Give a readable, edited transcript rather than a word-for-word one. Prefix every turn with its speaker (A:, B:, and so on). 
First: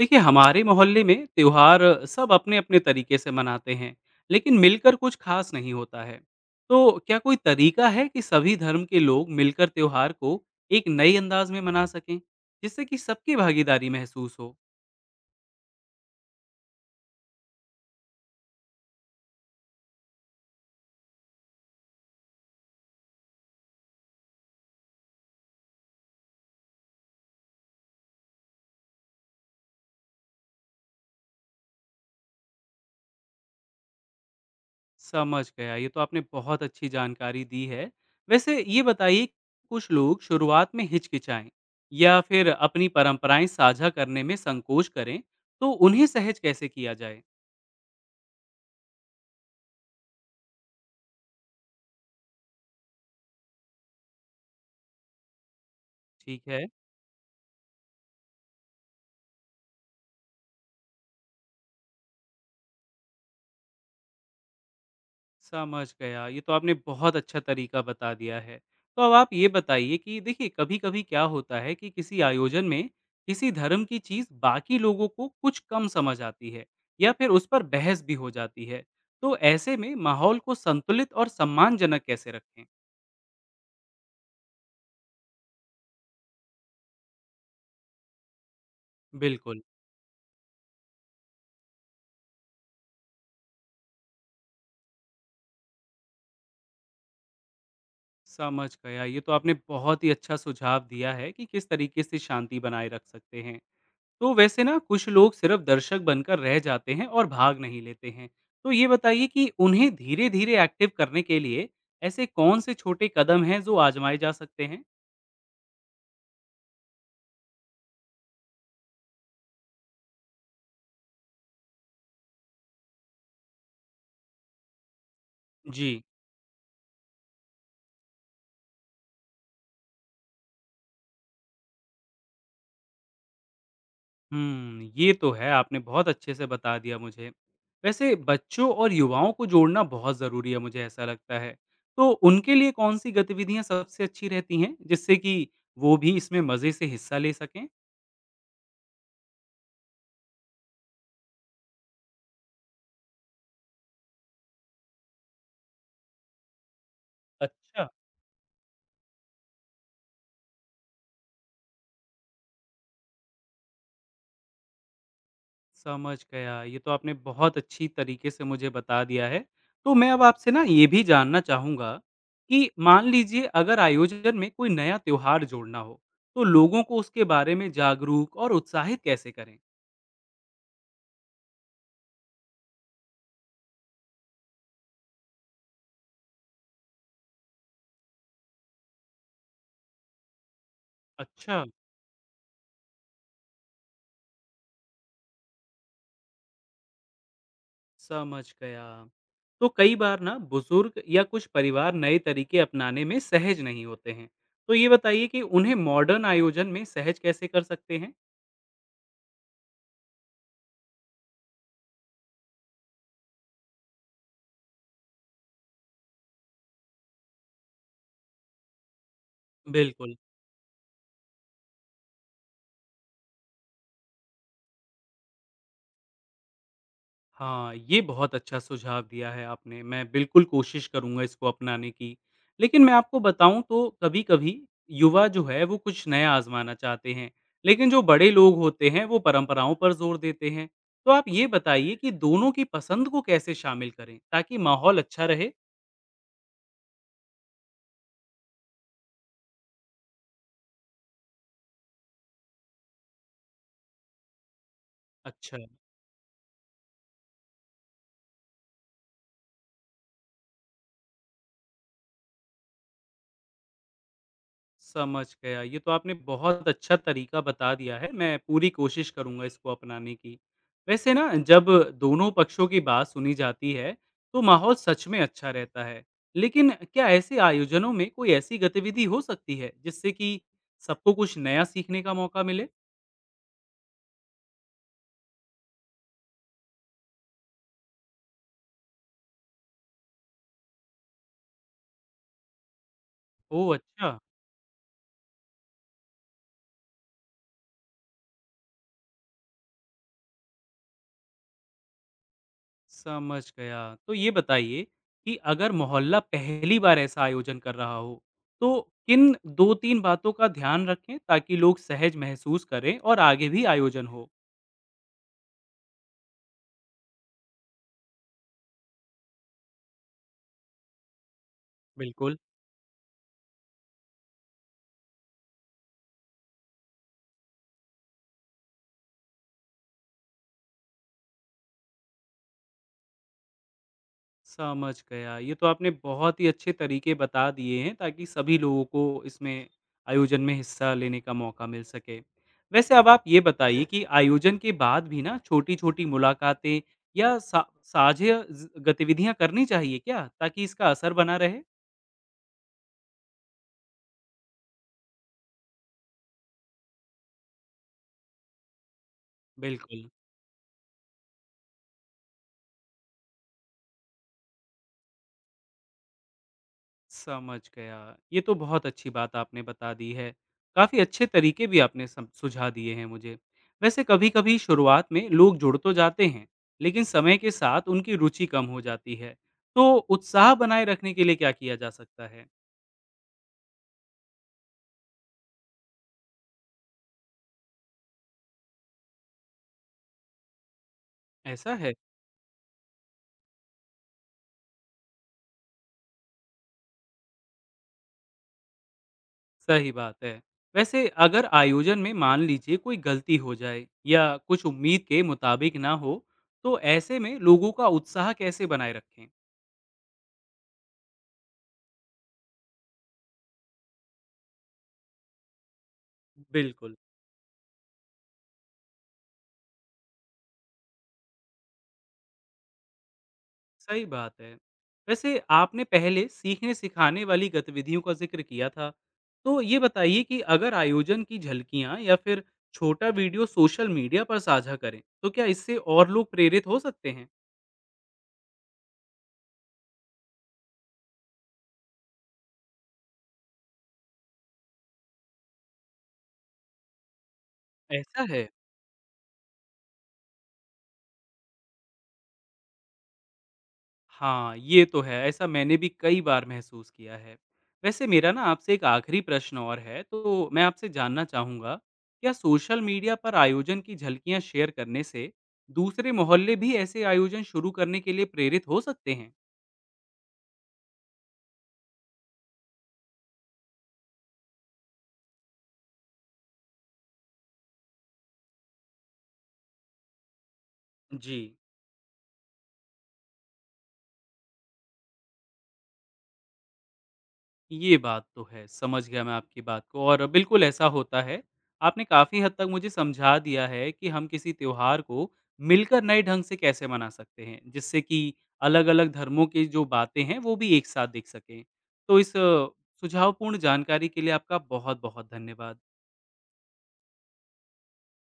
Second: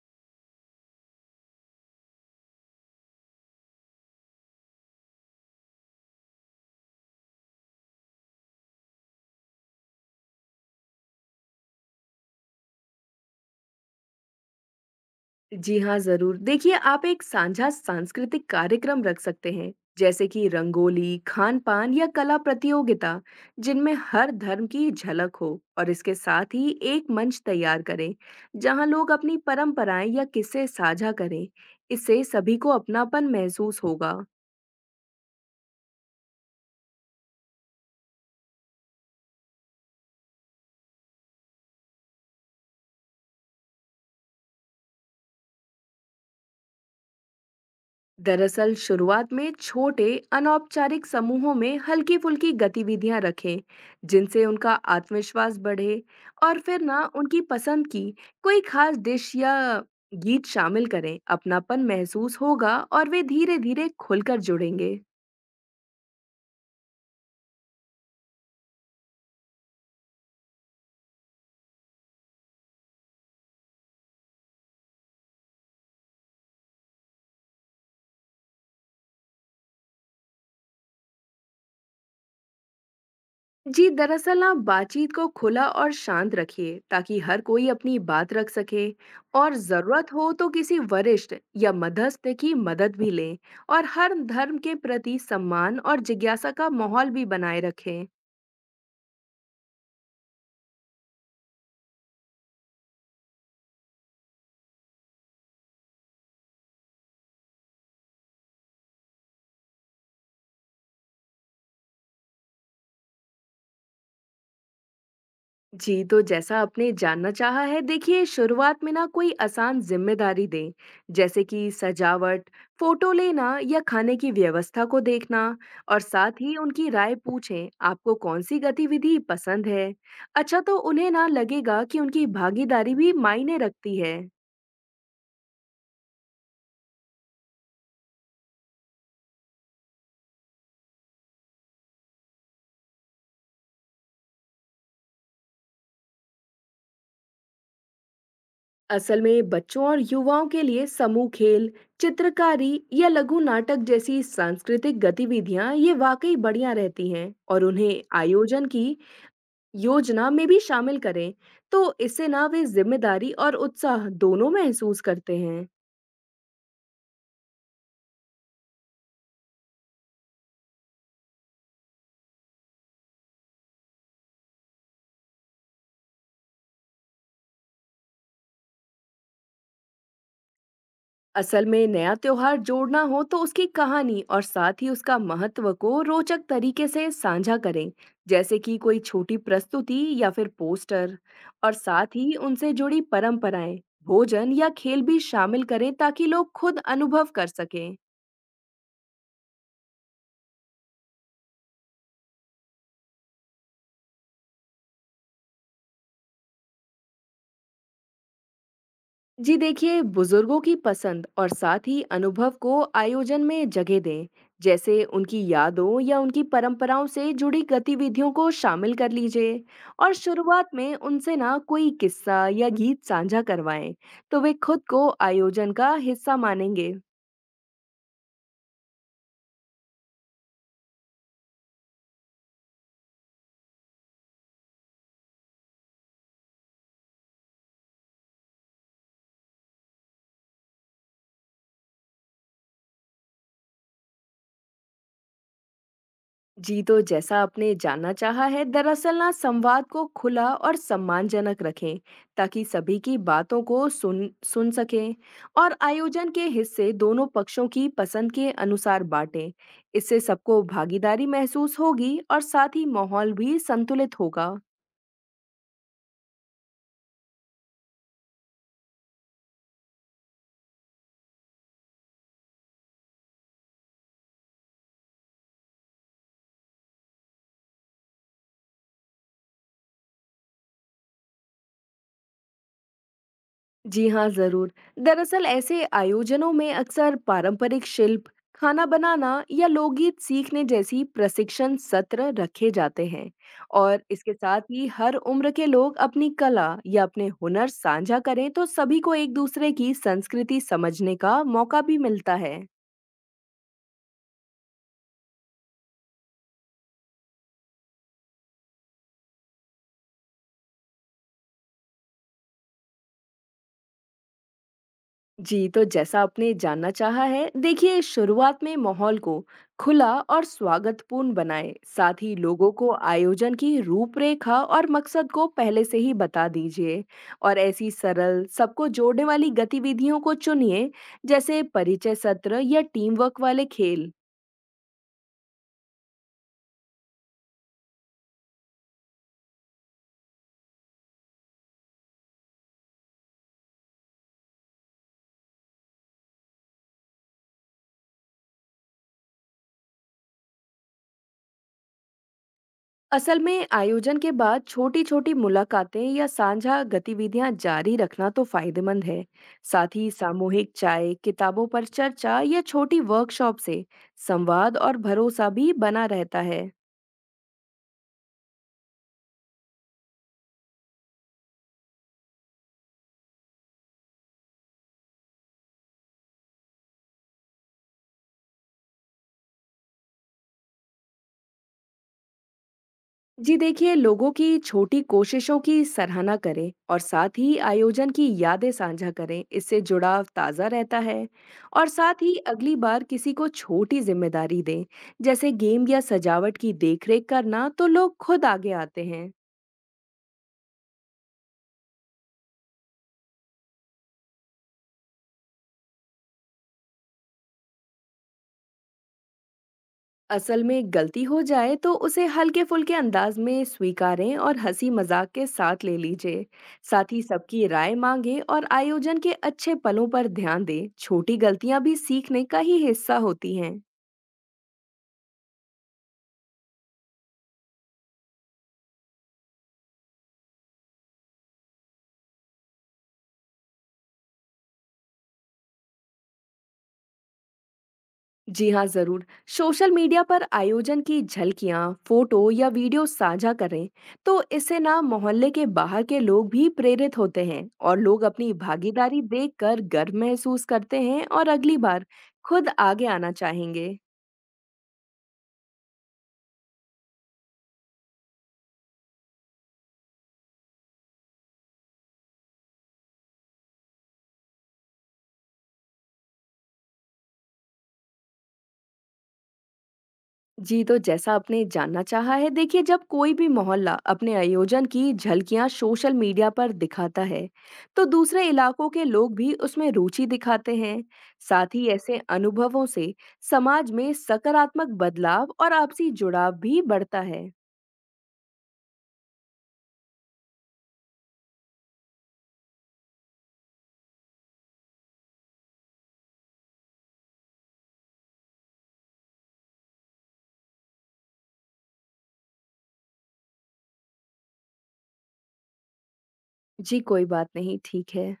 A: देखिए हमारे मोहल्ले में त्योहार सब अपने अपने तरीके से मनाते हैं लेकिन मिलकर कुछ खास नहीं होता है। तो क्या कोई तरीका है कि सभी धर्म के लोग मिलकर त्योहार को एक नए अंदाज में मना सकें जिससे कि सबकी भागीदारी महसूस हो।
B: जी हाँ, ज़रूर। देखिए, आप एक साझा सांस्कृतिक कार्यक्रम रख सकते हैं, जैसे कि रंगोली, खान-पान या कला प्रतियोगिता, जिनमें हर धर्म की झलक हो और इसके साथ ही एक मंच तैयार करें, जहाँ लोग अपनी परंपराएं या किस्से साझा करें। इससे सभी को अपनापन महसूस होगा।
A: समझ गया, ये तो आपने बहुत अच्छी जानकारी दी है। वैसे ये बताइए, कुछ लोग शुरुआत में हिचकिचाएं या फिर अपनी परंपराएं साझा करने में संकोच करें, तो उन्हें सहज कैसे किया जाए।
B: दरअसल शुरुआत में छोटे अनौपचारिक समूहों में हल्की फुल्की गतिविधियां रखें जिनसे उनका आत्मविश्वास बढ़े।
A: ठीक
B: और
A: है।
B: फिर ना उनकी पसंद की कोई खास डिश या गीत शामिल करें, अपनापन महसूस होगा और वे धीरे धीरे खुलकर जुड़ेंगे।
A: समझ गया। ये तो आपने बहुत अच्छा तरीका बता दिया है। तो अब आप ये बताइए कि देखिए कभी-कभी क्या होता है कि किसी आयोजन में किसी धर्म की चीज़ बाकी लोगों को कुछ कम समझ आती है या फिर उस पर बहस भी हो जाती है। तो ऐसे में माहौल को संतुलित और सम्मानजनक कैसे रखें?
B: जी दरअसल आप बातचीत को खुला और शांत रखिए ताकि हर कोई अपनी बात रख सके और
A: बिल्कुल।
B: ज़रूरत हो तो किसी वरिष्ठ या मध्यस्थ की मदद भी लें और हर धर्म के प्रति सम्मान और जिज्ञासा का माहौल भी बनाए रखें।
A: समझ गया। ये तो आपने बहुत ही अच्छा सुझाव दिया है कि किस तरीके से शांति बनाए रख सकते हैं। तो वैसे ना कुछ लोग सिर्फ दर्शक बनकर रह जाते हैं और भाग नहीं लेते हैं। तो ये बताइए कि उन्हें धीरे धीरे एक्टिव करने के लिए ऐसे कौन से छोटे कदम हैं जो आजमाए जा सकते हैं।
B: जी तो जैसा आपने जानना चाहा है, देखिए शुरुआत में ना कोई आसान जिम्मेदारी दें, जैसे कि सजावट, फोटो लेना या खाने की व्यवस्था को देखना।
A: जी।
B: और साथ ही उनकी राय पूछें, आपको कौन सी गतिविधि पसंद है। अच्छा तो उन्हें ना लगेगा कि उनकी भागीदारी भी मायने रखती है।
A: ये तो है, आपने बहुत अच्छे से बता दिया मुझे। वैसे बच्चों और युवाओं को जोड़ना बहुत ज़रूरी है, मुझे ऐसा लगता है। तो उनके लिए कौन सी गतिविधियां सबसे अच्छी रहती हैं जिससे कि वो भी इसमें मज़े से हिस्सा ले सकें।
B: असल में बच्चों और युवाओं के लिए समूह खेल, चित्रकारी या लघु नाटक जैसी सांस्कृतिक गतिविधियां ये वाकई बढ़िया रहती हैं और
A: अच्छा।
B: उन्हें आयोजन की योजना में भी शामिल करें, तो इससे ना वे जिम्मेदारी और उत्साह दोनों महसूस करते हैं।
A: समझ गया। ये तो आपने बहुत अच्छी तरीके से मुझे बता दिया है। तो मैं अब आपसे ना ये भी जानना चाहूँगा कि मान लीजिए अगर आयोजन में कोई नया त्योहार जोड़ना हो, तो लोगों को उसके बारे में जागरूक और उत्साहित कैसे करें?
B: असल में नया त्योहार जोड़ना हो तो उसकी कहानी और साथ ही उसका महत्व को रोचक तरीके से साझा करें, जैसे कि कोई छोटी प्रस्तुति या फिर पोस्टर,
A: अच्छा।
B: और साथ ही उनसे जुड़ी परंपराएं, भोजन या खेल भी शामिल करें ताकि लोग खुद अनुभव कर सकें।
A: समझ गया। तो कई बार ना बुजुर्ग या कुछ परिवार नए तरीके अपनाने में सहज नहीं होते हैं। तो ये बताइए कि उन्हें मॉडर्न आयोजन में सहज कैसे कर सकते हैं?
B: जी देखिए, बुजुर्गों की पसंद और साथ ही अनुभव को आयोजन में जगह दें, जैसे उनकी यादों या उनकी परंपराओं से जुड़ी गतिविधियों को शामिल कर लीजिए। और
A: बिल्कुल।
B: शुरुआत में उनसे ना कोई किस्सा या गीत साझा करवाएं, तो वे खुद को आयोजन का हिस्सा मानेंगे।
A: हाँ, ये बहुत अच्छा सुझाव दिया है आपने, मैं बिल्कुल कोशिश करूँगा इसको अपनाने की। लेकिन मैं आपको बताऊँ तो कभी-कभी युवा जो है वो कुछ नया आज़माना चाहते हैं, लेकिन जो बड़े लोग होते हैं वो परंपराओं पर ज़ोर देते हैं। तो आप ये बताइए कि दोनों की पसंद को कैसे शामिल करें ताकि माहौल अच्छा रहे?
B: जी तो जैसा आपने जानना चाहा है, दरअसल ना संवाद को खुला और सम्मानजनक रखें ताकि सभी की बातों को सुन सुन सकें।
A: अच्छा।
B: और आयोजन के हिस्से दोनों पक्षों की पसंद के अनुसार बांटें, इससे सबको भागीदारी महसूस होगी और साथ ही माहौल भी संतुलित होगा।
A: समझ गया। ये तो आपने बहुत अच्छा तरीका बता दिया है। मैं पूरी कोशिश करूँगा इसको अपनाने की। वैसे ना जब दोनों पक्षों की बात सुनी जाती है, तो माहौल सच में अच्छा रहता है। लेकिन क्या ऐसे आयोजनों में कोई ऐसी गतिविधि हो सकती है जिससे कि सबको कुछ नया सीखने का मौका मिले?
B: जी हाँ, ज़रूर। दरअसल ऐसे आयोजनों में अक्सर पारंपरिक शिल्प, खाना बनाना या लोकगीत सीखने जैसी प्रशिक्षण सत्र रखे जाते हैं
A: ओह!
B: और
A: अच्छा।
B: इसके साथ ही हर उम्र के लोग अपनी कला या अपने हुनर साझा करें तो सभी को एक दूसरे की संस्कृति समझने का मौका भी मिलता है।
A: समझ गया। तो ये बताइए कि अगर मोहल्ला पहली बार ऐसा आयोजन कर रहा हो, तो किन 2-3 बातों का ध्यान रखें ताकि लोग सहज महसूस करें और आगे भी आयोजन हो?
B: जी तो जैसा आपने जानना चाहा है, देखिए शुरुआत में माहौल को खुला और स्वागतपूर्ण बनाएं, साथ ही
A: बिल्कुल।
B: लोगों को आयोजन की रूपरेखा और मकसद को पहले से ही बता दीजिए। और ऐसी सरल सबको जोड़ने वाली गतिविधियों को चुनिए, जैसे परिचय सत्र या टीम वर्क वाले खेल।
A: समझ गया। ये तो आपने बहुत ही अच्छे तरीके बता दिए हैं ताकि सभी लोगों को इसमें आयोजन में हिस्सा लेने का मौका मिल सके। वैसे अब आप ये बताइए कि आयोजन के बाद भी ना छोटी-छोटी मुलाकातें या सा साझा गतिविधियां करनी चाहिए क्या ताकि इसका असर बना रहे?
B: असल में आयोजन के बाद छोटी-छोटी मुलाकातें या साझा गतिविधियां जारी रखना तो फायदेमंद है। साथ
A: बिल्कुल।
B: ही सामूहिक चाय, किताबों पर चर्चा या छोटी वर्कशॉप से संवाद और भरोसा भी बना रहता है।
A: समझ गया। ये तो बहुत अच्छी बात आपने बता दी है। काफ़ी अच्छे तरीके भी आपने सम सुझा दिए हैं मुझे। वैसे कभी-कभी शुरुआत में लोग जुड़ तो जाते हैं, लेकिन समय के साथ उनकी रुचि कम हो जाती है। तो उत्साह बनाए रखने के लिए क्या किया जा सकता है?
B: जी देखिए, लोगों की छोटी कोशिशों की सराहना करें और साथ ही आयोजन की यादें साझा करें। इससे जुड़ाव ताज़ा रहता है।
A: ऐसा
B: और
A: है।
B: साथ ही अगली बार किसी को छोटी जिम्मेदारी दें, जैसे गेम या सजावट की देखरेख करना, तो लोग खुद आगे आते हैं।
A: सही बात है। वैसे अगर आयोजन में मान लीजिए कोई गलती हो जाए या कुछ उम्मीद के मुताबिक ना हो, तो ऐसे में लोगों का उत्साह कैसे बनाए रखें?
B: असल में गलती हो जाए तो उसे हल्के फुल्के अंदाज में स्वीकारें और हंसी मजाक के साथ ले लीजिए।
A: बिल्कुल।
B: साथ ही सबकी राय मांगे और आयोजन के अच्छे पलों पर ध्यान दें, छोटी गलतियां भी सीखने का ही हिस्सा होती हैं।
A: सही बात है। वैसे आपने पहले सीखने-सिखाने वाली गतिविधियों का ज़िक्र किया था, तो ये बताइए कि अगर आयोजन की झलकियाँ या फिर छोटा वीडियो सोशल मीडिया पर साझा करें, तो क्या इससे और लोग प्रेरित हो सकते हैं?
B: जी हाँ जरूर। सोशल मीडिया पर आयोजन की झलकियां, फोटो या वीडियो साझा करें तो इससे ना मोहल्ले के बाहर के लोग भी प्रेरित होते हैं और लोग
A: ऐसा है?
B: अपनी भागीदारी देखकर गर्व महसूस करते हैं और अगली बार खुद आगे आना चाहेंगे।
A: हाँ, ये तो है, ऐसा मैंने भी कई बार महसूस किया है। वैसे मेरा ना आपसे एक आखिरी प्रश्न और है, तो मैं आपसे जानना चाहूँगा, क्या सोशल मीडिया पर आयोजन की झलकियाँ शेयर करने से दूसरे मोहल्ले भी ऐसे आयोजन शुरू करने के लिए प्रेरित हो सकते हैं?
B: जी, तो जैसा आपने जानना चाहा है, देखिए जब कोई भी मोहल्ला अपने आयोजन की झलकियां सोशल मीडिया पर दिखाता है, तो दूसरे इलाकों के लोग भी उसमें रुचि दिखाते हैं।
A: जी।
B: साथ ही ऐसे अनुभवों से समाज में सकारात्मक बदलाव और आपसी जुड़ाव भी बढ़ता है।
A: ये बात तो है, समझ गया मैं आपकी बात को, और बिल्कुल ऐसा होता है। आपने काफ़ी हद तक मुझे समझा दिया है कि हम किसी त्योहार को मिलकर नए ढंग से कैसे मना सकते हैं, जिससे कि अलग-अलग धर्मों की जो बातें हैं, वो भी एक साथ दिख सकें। तो सुझावपूर्ण जानकारी के लिए आपका बहुत-बहुत धन्यवाद।
B: जी, कोई बात नहीं, ठीक है।